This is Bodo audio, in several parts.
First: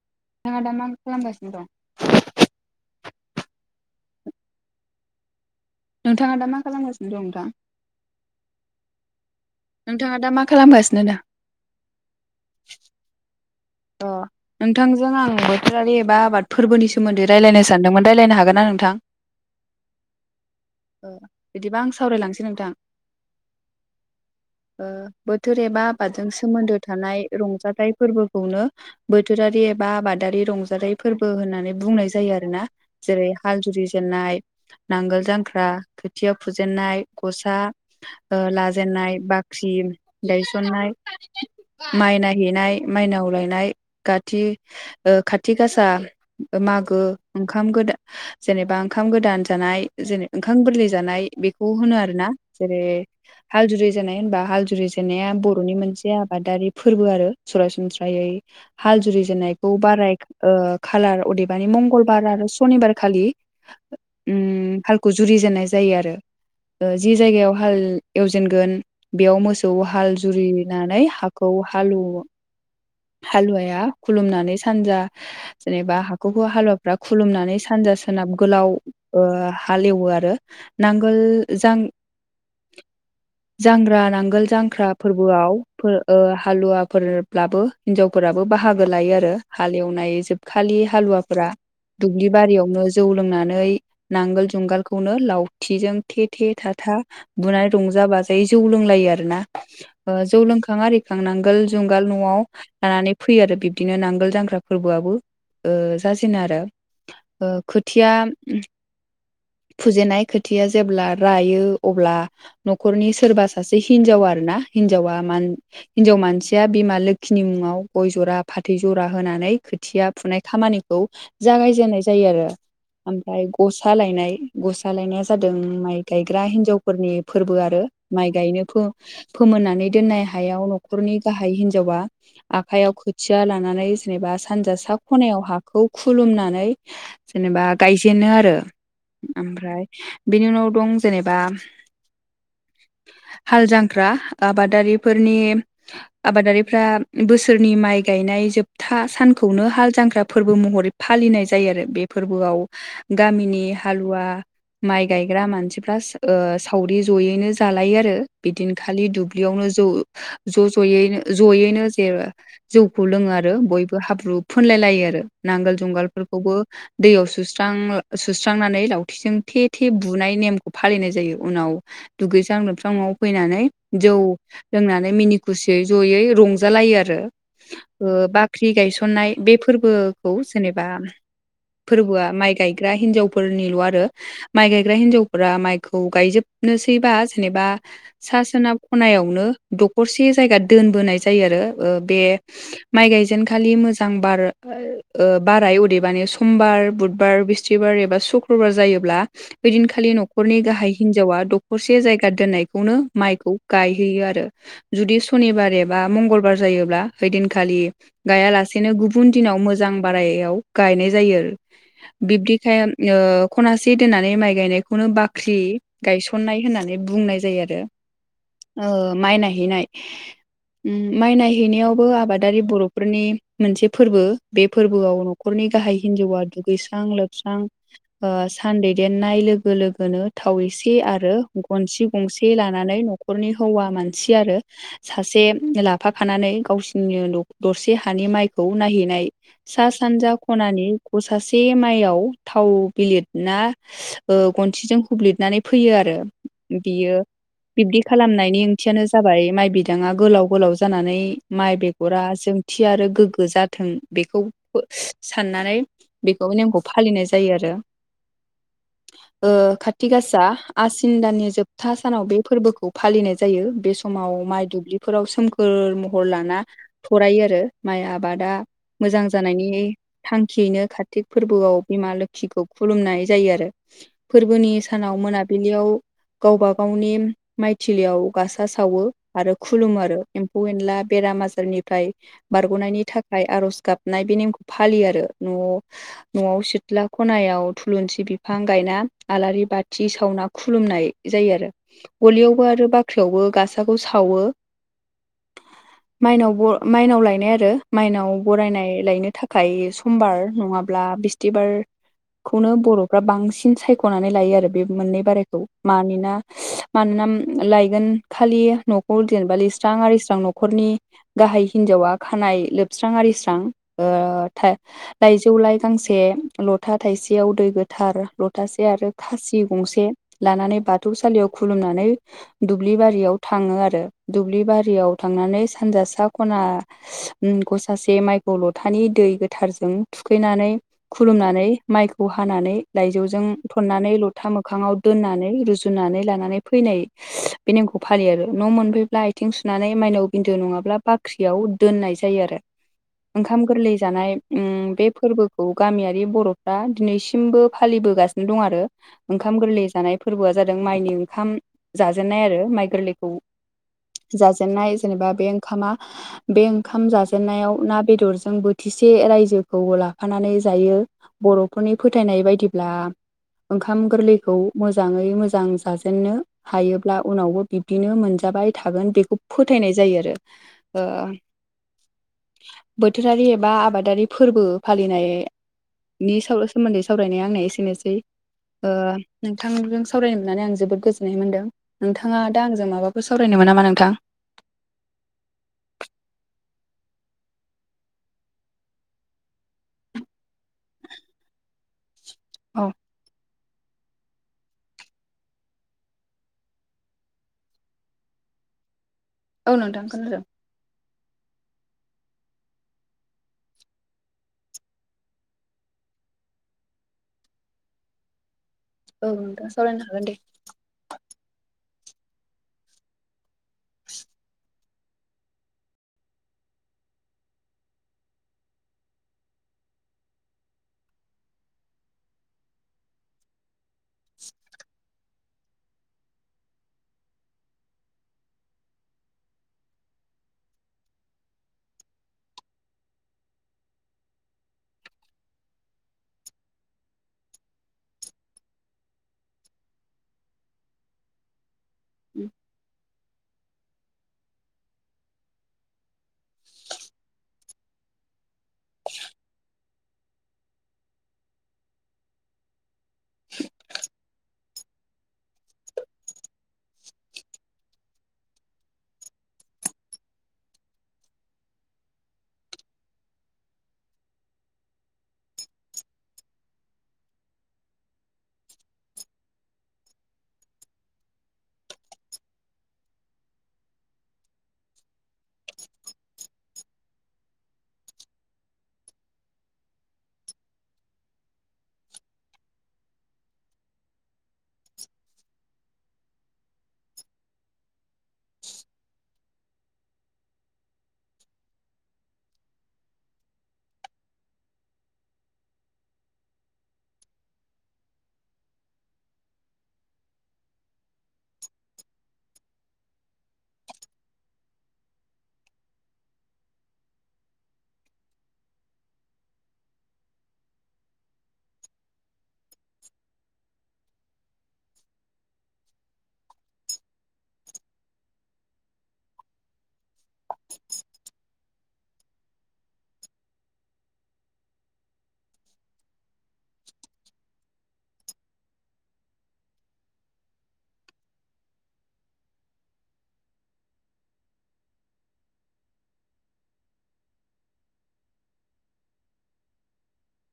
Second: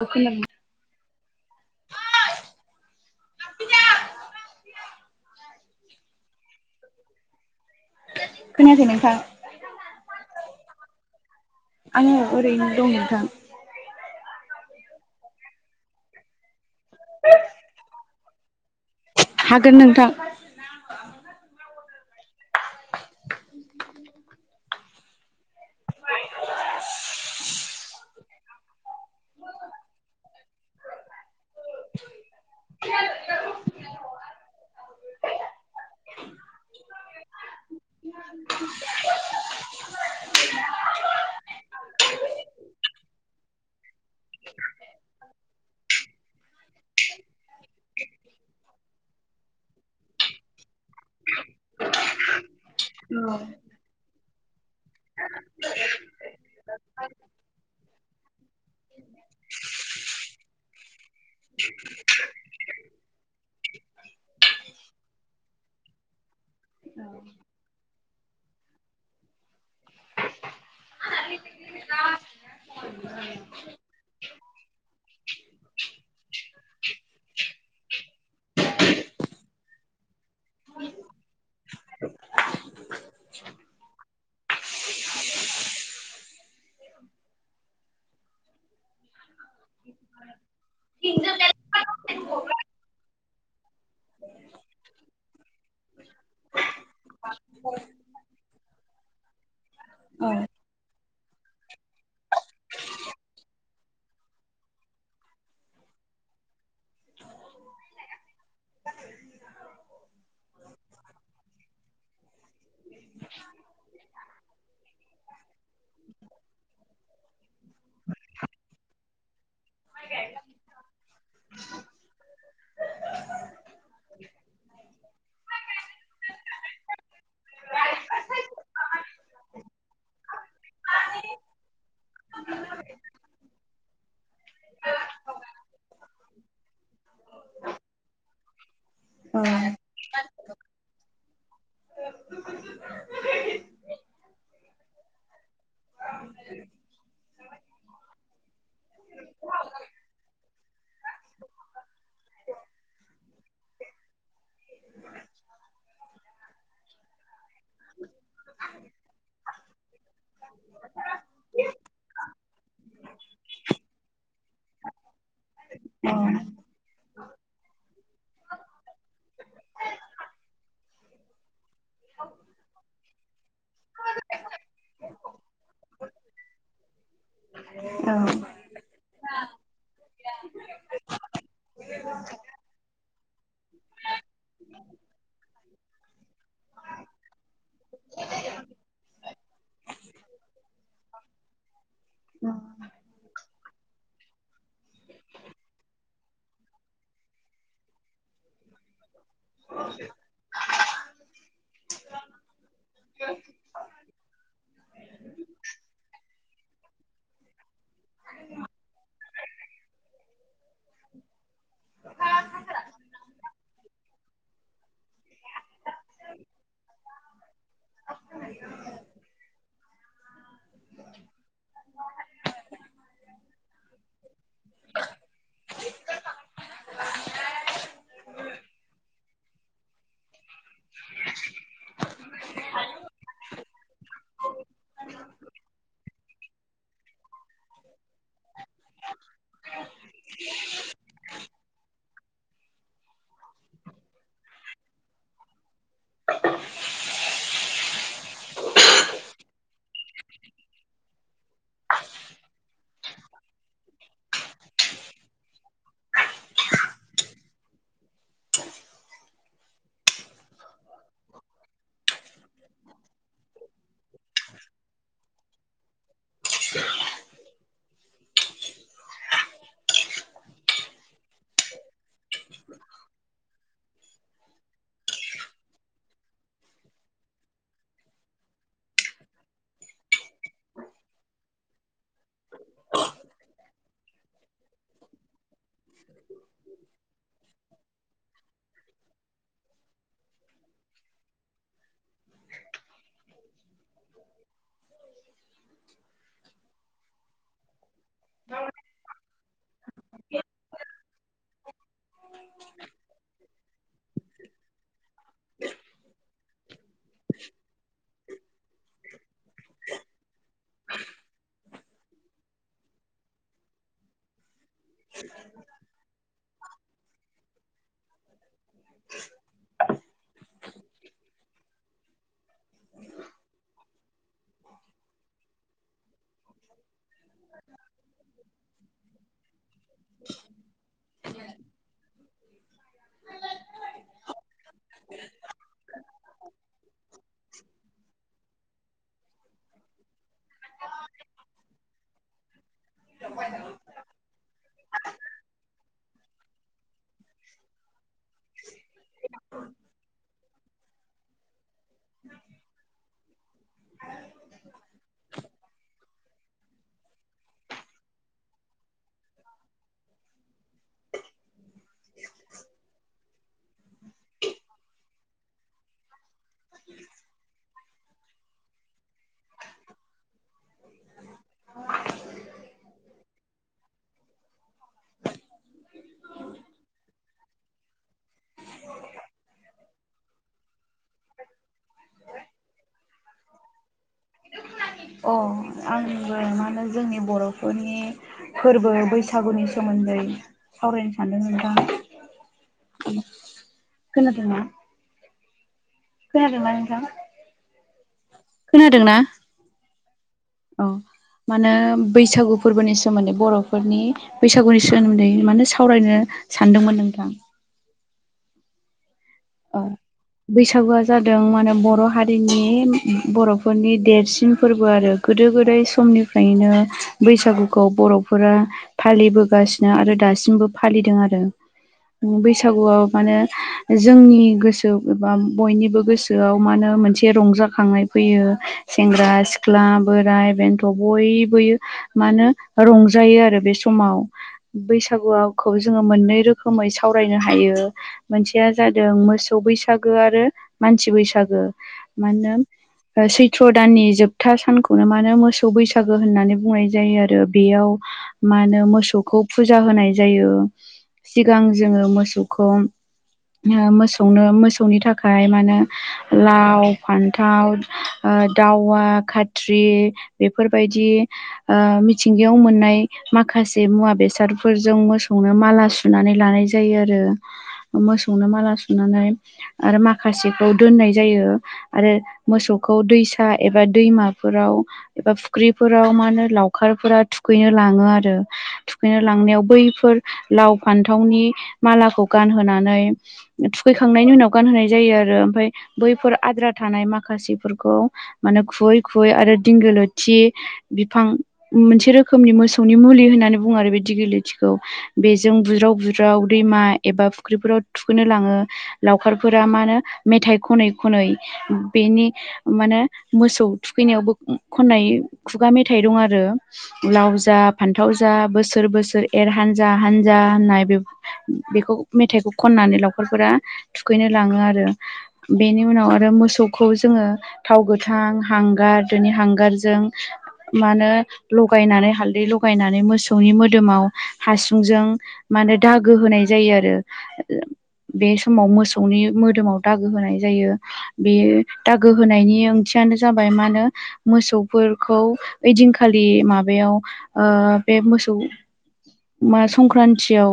औ खोनादों नोंथाङा दा मा खालामगासिनो दं? नोंथाङा दा मा खालामगासिनो दं नोंथां? खोनायाखै नोंथां। नोंथाङा दा मा खालामगासिनो दा? आङो ओरैनो दं नोंथां। अ नोंथांजों आं बोथोरारि एबा आबाद फोर्बोनि सोमोन्दै रायलायनो सानदोंमोन। रायलायनो हागोन ना नोंथां? हागोन नोंथां। ओ बिदिबा आं सावरायलांनोसै नोंथां। ओ बोथोर एबा आबादजों सोमोन्दो थानाय रंजाथाइ फोर्बो खौनो बोथोरारि एबा आबादारि रंजानाय फोरबो होननानै बुंनाय जायो आरोना। जेरै हाल जुरि जेननाय नांगोल जांख्रा खोथिया फुजेनन्नाय गसा ओ लाजेनाय बाख्रि गायसननाय माइ नायहैनाय माइनाव लायनाय गाथि ओ खाथि गासा मागो ओंखाम गोदा जेनेबा ओंखाम गोदान जानाय जेने ओंखाम गोरलै जानाय बेखौ होनो आरोना। जेरै हाल जुरि जेन्नाय होनबा हाल जुरि जेननाया बर'नि मोनसे आबादारि फोर्बो आरो सरासनस्रायै हाल जुरि जेननायखौ बाराय ओ खालार अदेबानि मंगलबार आरो सनिबार खालि उम हालखौ जुरिजेननाय जायो आरो। ओ जि जायगायाव हाल एवजेनगोन बेयाव मोसौ हाल जुरिनानै हाखौ हालौवो। हालुवाया खुलुमनानै सानजा जेनेबा हा खौबो हालुवाफ्रा खुलुमनानै सानजा सोनाब गोलाव ओ हालेवो आरो। नांगोल जां जांग्रा नांगोल जांख्रा फोर्बोआव फोर ओ हालुवाफोरब्लाबो हिन्जावफोराबो बाहागो लायो आरो। हालेवनाय जोबखालि हालुवाफोरा दुब्लि बारियावनो जौ लोंनानै नांगोल जुंगालखौनो लावथिजों थे थे थाथा बुनानै रंजा बाजायै जौ लोंलायो आरोना ओ औ जौ लों खां आरिखां नांगोल जुंगाल न'आव लानानै फैयो आरो बिब्दिनो नांगोल जांग्रा फोर्बोआबो ओ जाजेनो आरो। ओ खोथिया फुजेनाय खोथिया जेब्ला रायो अब्ला न'खरनि सोरबा सासे हिनजाव आरोना हिनजावा मान हिनजाव मानसिया बिमा लोखिनि मुङाव गय ज'रा फाथै ज'रा होनानै खोथिया फुनाय खामानिखौ जागायजेननाय जायो आरो। ओमफ्राय ग'सा लायनाय ग'सा लायनाया जादों माइ गायग्रा हिन्जावफोरनि फोर्बो आरो। माइ गायनो फो-फोमोननानै दोननाय हायाव न'खरनि गाहाय हिनजावा आखाइयाव खोथिया लानानै जेनेबा सानजा सा ख'नायाव हाखौ खुलुमनानै जेनेबा गायजेनो आरो। औ ओमफ्राय बेनि उनाव दं जेनेबा हाल जांख्रा आबादारिफोरनि आबादारिफ्रा बोसोरनि माइ गायनाय जोबथा सानखौनो हाल जांख्रा फोरबो महरै फालिनाय जायो आरो बे फोर्बोआव गामिनि हालुवा माइ गायग्रा मानसिफ्रा सो ओ सावरि जयैनो जालायो आरो बिदिन खालि दुब ब्लियावनो ज' ज' ज'यैनो ज'यैनो [unintelligible] जौखौ लोङो आरो बयबो हाब्रु फोनलाय लायो आरो नांगोल जुंगालफोरखौबो दैयाव सुस्रां ओ सुस्रांनानै लावथिजों थे थे बुनाय नेमखौ फालिनाय जायो उनाव दुगैस्रां लोबस्रां न'आव फैनानै जौ लोंनानै मिनि खुसियै ज'यै रंज जालायो आरो ओ बाख्रि गायसननाय बे फोर्बोखौ जेनेबा फोर्बोआ माइ गायग्रा हिनजावफोरनिल' आरो। माइ गायग्रा हिनजावफोरा माइखौ गायजोबनोसैबा जेनेबा सा सोनाब ख'नायावनो दख'रसे जायगा दोनबोनाय जायो आरो ओ बे माइ गायजेनखालि मोजां बार बाराय अदेबानि समबार बुधबार बिस सथिबार एाुक्रबार जायो बेदिनखालि न'खरनि गाहाय हिनजावा दखरसे जायगा दोननायखौनो माइखौ गाय यो आरो जुदि सनिबार एबा मंगलबार जायोब्ला ओइदिनखालि गायालासेनो गुबुन दिनाव मोजां बारायाव गायनाय जायो आरो। बिब्दिखाय खनासे दोननानै माइ गायनायखौनो बाख्रि गायसननाय होननानै बुंनाय जायो आरो माइ नायहैनाय माइ नायहैनायावबो आबादारि बर'फोरनि मोनसे फोरबो बे फोरबोआव न न'खरनि गाहाय हिन्जावा दुगैस्रां लोबस्रां सान दैदेननाय लोगो लोगोनो थाव एसे आरो गनसे गंसे लानानै न' न'खरनि हौवा मानसि आरो सासे लाफाखानानै गावसिनि दरसे हानि माइखौ नायहैनाय सा सानजा खनानि ग सासे माइयाव थाव बिलिर नना गनसेजों हुब्ललिदनानै फैयो आरो बियो। बिब्दि खालामनायनि ओंथियानो जाबाय माइ बिदाङा गोलाव गोलाव जानानै माइ बेगरा जोंथि आरो गोग्गो जाथों बेखौ साननानै बेखौ नेमखौ फालिनाय जायो आरो। कारथि गासा आसिन दानानि जोबथा सानाव बे फोरबोखौ फालिनाय जायो बे सम समाव माइ दुब्लिफोराव सोमखोर महर लाना थरायो आरो माइ आबादा मोजां जानायनि थांखियैनो कार्तिक फोरबोआव बिमा लोखिखौ खुलुमनाय जायो आरो। फोरबोनि सानाव मोनाबिलियाव गावबा गावनि माइथिलियाव गासा सावो आरो खु खुलुमो आरो एम्फौ एनला बेराम आजारनिफ्राय बारग'नायनि थाखाय आर'ज गाबनाय बे नेमखौ फालियो आरो। न' न'आव सिथ्ला खनायाव थुलुंसि बिफां गायना आलारि बाथि सावना खुलुमनाय जायो आरो। गलियावबो आरो बाख्रियावबो गासाखौ सावो माइनाव माइनाव लायनाय आरो माइनाव बरायनाय लायनो थाखा फ्राय समबार नङाब्ला बिस्थिबार खौनो बर'फ्रा बांसिन सायख'नानै लायो आरो बे मोननै बारायखौ मानोना मानोना लायगोन खालि न'खौ जेनेबा लिरस्रां आरिस्रां न'खरनि गाहाय हिन्जावा खानाय लोबस्रां आरिस्रां लाइजौ लाइ गांसे लथा थाइसेयाव दै गोथार सथासे आरो खासि गंसे लानानै बाथौसालियाव खुलुमनानै दुब्लि बारियाव थाङो आरो। दुब्लि बारियाव थांनानै सानजा सा खना उम गसासे माइखौ लथानि दै गोथारजों थुखैनानै खुलुमनानै माइखौ हानानै लाइजौजों थन्नानै लथा मोखाङाव दोननानै रुजुनानै लानानै फैनाय बे नेमखौ फालियो आरो न' मोनफै आइथिं सुनानै माइनाव बिदो नङाब्ला बाख्रियाव दोननाय जायो आरो। ओंखाम गोरलै जानाय बे फोरबोखौ गामियारि बर'फ्रा दिनैसिमबो फालिबोगासिनो दं आरो। ओंखाम गोरलै जानाय फोरबोआ जादों माइनि ओंखाम जाजेननाय आरो माइ गोरलैखौ जाजेननाय जेनेबा बे ओंखामा बे ओंखाम जाजेनन्नायाव ना बेदरजों बोथिसे रायजोखौ लाफानानै जायो। बर' फोरनि फोथायनाय बायदिब्ला ओंखाम गोरलैखौ मोजाङै मोजां जाजेननो हायोब्ला उनावबो बिब्दिनो मोनजाबाय थागोन बेखौ फोथायनाय जायो आरो। बोथोरारि एबा आबादारि फोरबो फालिनाय नि सायाव सोमोन्दै सावरायनाया आंनो एसेनोसै ओ नोंथांजों सावरायनो मोननानै आं जोबोद गोजोननाय मोन्दों। नोंथाङा दा आंजों माबाफोर सावरायनो मोन नामा नोंथां अ आंबो मा होनो जोंनि बर'फोरनि फोरबो बैसागुनि सोमोन्दै सावरायनो सानदों नोंथां। औ [inaudible] खोनादोंना खोनादोंना नोंथां? खोनादोंना औ नोंथां खोनादों औ मानो बैसागु फोरबोनि सोमोन्दै बर'फोरनि बैसागुनि सोमोन्दै मानो सावरायनो सानदोंमोन नोंथां औ नोंथां सावरायनो हागोन दे। बैसागुआ जादों मानो बर' हारिनि बर'फोरनि देरसिन फोरबो आरो गोदो गोदाय समनिफ्रायनो बैसागुखौ बर'फोरा फालिबोगासिनो आरो दासिमबो फालिदों आरो। बैसागुआव मानो जोंनि गोसो एबा बयनिबो गोसोआव मा होनो मोनसे रंजाखांनाय फैयो। सेंग्रा सिख्ला बोराय बेन्थ' बयबोयो मा होनो रंजायो आरो बे समाव। बैसागुवावखौ जोङो मोननै रोखोमै सावरायनो हायो मोनसेया जादों मोसौ बैसागो आरो मानसि बैसागो मा होनो ओ सैथ्र' दाननि जोबथा सानखौनो मा होनो मोसौ बैसागो होननानै बुंनाय जायो आरो बेयाव मा होनो मोसौखौ फुजा होनाय जायो सिगां जोङो मोसौखौ मोसौनो मोसौनि थाखाय मा होनो लाव फान्थाव ओ दावा खाथ्रि बेफोरबायदि ओ मिथिंगायाव मोननाय माखासे मुवा बेसादफोरजों मोसौनो माला सुनानै लानाय जायो आरो। मोसौनो माला सुनानै आरो माखासेखौ दोननाय जायो आरो मोसौखौ दैसा एबा दैमाफोराव एबा फुख्रिफोराव मा होनो लावखारफोरा थुखैनो लाङो आरो। थुखैनो लांनायाव बैफोर लाव फान्थावनि मालाखौ गानहोनानै थुखैखांनायनि उनाव गानहोनाय जायो आरो ओमफाय बैफोर आद्रा थानाय माखासेफोरखौ माने खुुवै खुैवै आरो दिंगो लोथि बिफां मोनसे रोखोमनि मोसौनि मुलि होननानै बुङो आरो बिदि गिलेथिखौ बेजों बुज्राव बुज्राव दैमा एबा फुख्रिफोराव थुखैनो लाङो। लावखारफोरा मा होनो मेथाइ खनै खनै बेनि मानो मोसौ थुखैनायावबो खननाय खुगा मेथाइ दं आरो लाव जा फान्थाव जा बोसोर बोसोर एर हानजा हानजा होननाय बे बेखौ मेथाइखौ खननानै लावखारफोरा थुखैनो लाङो आरो बेनि उनाव आरो मोसौखौ जोङो थाव गोथां हांगार दोनि हांगारजों मानो लगायनानै हालदै लगायनानै मोसौनि मोदोमाव हासुंजों मानो दागो होनाय जायो आरो बे समाव मोसौनि मोदोमाव दागो होनाय जायो। बे दागो होनायनि ओंथियानो जाबाय मा होनो मोसौफोरखौ ओइदिनखालि माबायाव ओ बे मोसौ मा संक्रान्तियाव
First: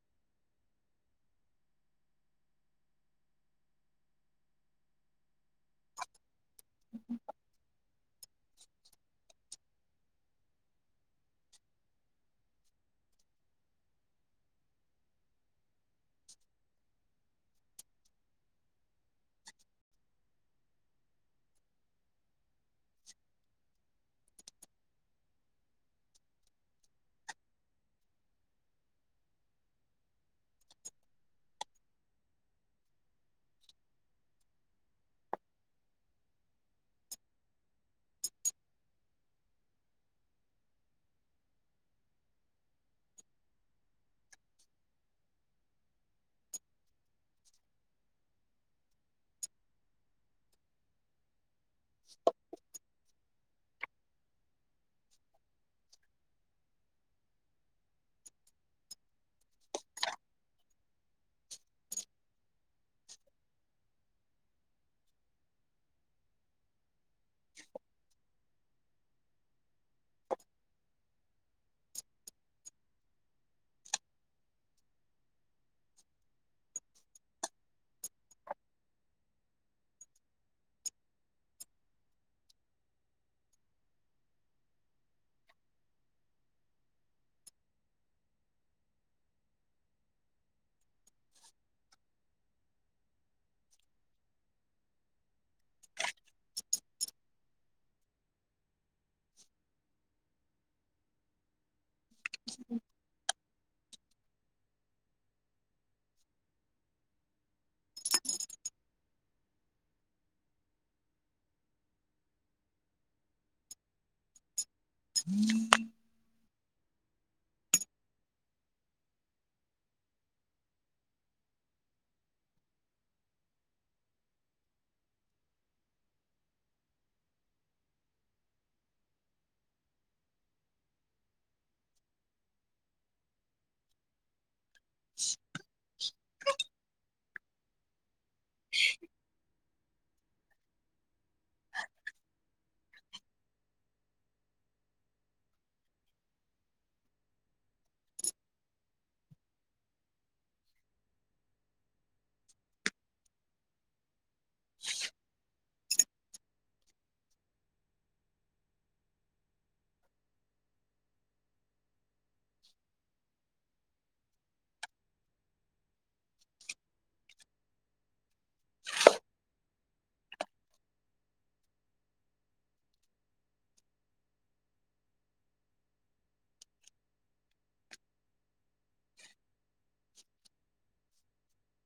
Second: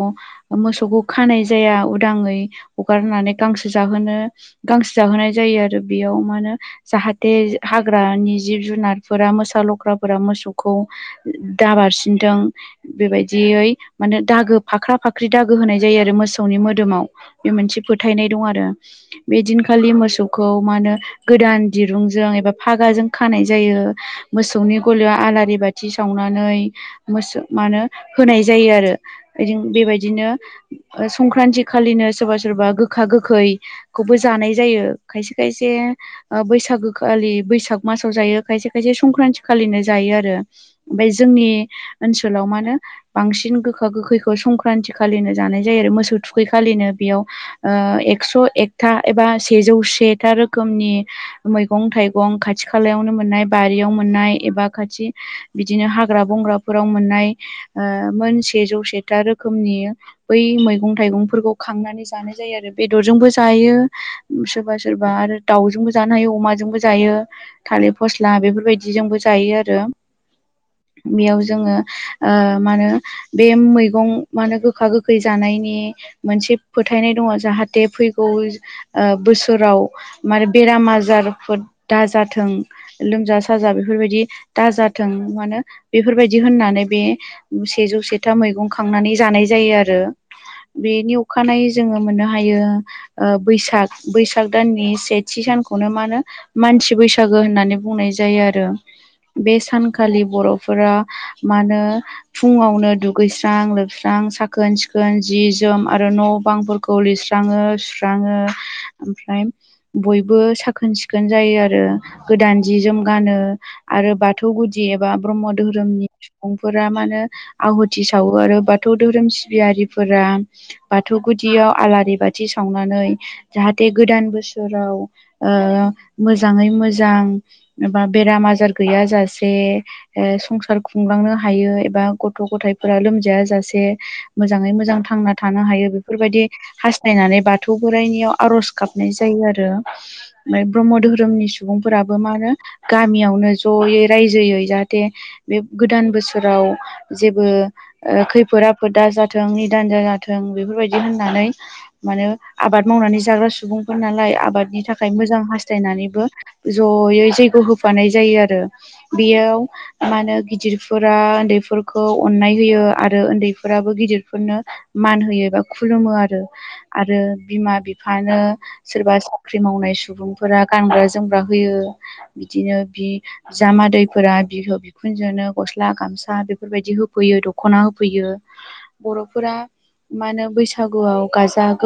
मोसौखौ खानाय जाया उदाङै हगारनानै गांसो जाहोनो गांसो जाहोनाय जायो आरो बेयाव मा होनो जाहाथे हा हाग्रानि जिब जुनारफोरा मोसा लख्राफोरा मोसौखौ दाबारसिनदों बेबायदियै माने दागो फाख्रा फाख्रि दागो होनाय जायो आरो मोसौनि मोदोम मोदोमाव बे मोनसे फोथायनाय दं आरो बेदिनखालि मोसौखौ मा होनो गोदान दिरुंजों एबा हागाजों खानाय जायो मोसौनि गलियाव आलारि बाथि सावनानै मोसौ माने होनाय होनाय जायो आरो दि बेबायदिनो संक्रान्ति खालिनो सोरबा सोरबा गोखा गोखै खौबो जानाय जायो खायसे खायसे ओ बैसागोखालि बैसाग मासाव जायो खायसे खायसे संक्रान्ति खालिनो जायो आरो ओमफ्राय जोंनि ओनसोलाव मा होनो बांसिन गोखा गोखैखौ संक्रान्ति खालिनो जानाय जायो आरो मोसौ थुखैखालिनो बेयाव ओ एक्स' एकथा एबा सेजौ सेथा रोखोमनि मैगं थाइगं खाथि खालायावनो मोननाय बारियाव मोननाय एबा खाथि बिदिनो हाग्रा बंग्राफोराव मोननाय मोन सेजौ सेथा रोखोमनि बै मैगं मैगं थाइगंफोरखौ खांनानै जानाय जायो आरो बेदरजोंबो जायो सोरबा सोरबा आरो दावजोंबो जानो हायो अमाजोंबो जायो थालिर फस्ला बेफोरबायदि जिजोंबो जायो आरो बेयाव जोङो ओ मा होनो बे मैगं मा होनो गोखा गोखै जानायनि नि मोनसे फोथायनाय दङ जाहाथे फैगौ ओ बोसोराव मार बेराम आजारफोर दाजाथों लोमजा साजा बेफोरबायदि दाजाथों मानो बेफोरबायदि होननानै बे सेजौ सेथा मैगं खांनानै जानाय जायो आरो बेनि अखानायै जोङो मोननो हायो ओ बैसाग बैसाग दाननि सेथि सानखौनो मा होनो मानसि बैसागो होननानै बुंनाय जायो आरो बे सानखालि बर'फोरा मा होनो फुङावनो दुगैस्रां लोबस्रां साखोन सिखो जि जोम आरो न' बांफोरखौ लिरस्राङो सुस्राङो ओमफ्राय बयबो साखोन सिखोन जायो आरो गोदान जि जोम गानो आरो बाथौ गुदि एबा ब्रह्म धोरोमनि सुबुंफोरा मानो आहुथि सावो आरो बाथौ धोरोम सिबियारिफोरा बाथौ गुदियाव आलारि बाथि सावनानै जाहाथे गोदान बोसोराव ओ मोजाङै मोजां एबा बेराम आजार गैयाजासे ओ संसार खुंलांनो हायो एबा गथ' गथाइफोरा लोमजायाज जासे मोजाङै मोजां थांना थानो हायो बे बेफोरबायदि हास्थायनानै बाथौ बोराइनियाव आरज गाबनाय जायो आरो ओमफ्राय ब्रह्म धोरोमनि सुबुंफोराबो मा होनो गामियावनो ज'यै रायजोयै जाहाथे बे गोदान बोसोराव जेबो खैफोद आफोदा जाथो थों निदान जा-जाथों बेफोरबायदि होननानै मानो आबाद मावनानै जाग्रा सुबुंफोर नालाय आबादनि थाखाय मोजां हास हाथायनानैबो जयै जैग' होफानाय जायो आरो बेयाव मा होनो गिदिरफोरा उन्दैफोरखौ अननाय होयो आरो उन्दैफोराबो गिदिर बेफोरनो मान होयो एबा खुलुमो आरो आरो बिमा बिफानो सोरबा साख्रि मावनाय सुबुंफोरा गानग्रा जोमग्रा होयो बिदिनो बिदिनो बि बिजामादैफोरा बिहाव बि बिखुनजोनो गस्ला गामसा बेफोरबायदि होफैयो दख'ना होफैयो बर'फोरा मानो बैसागुआव गाजा गोम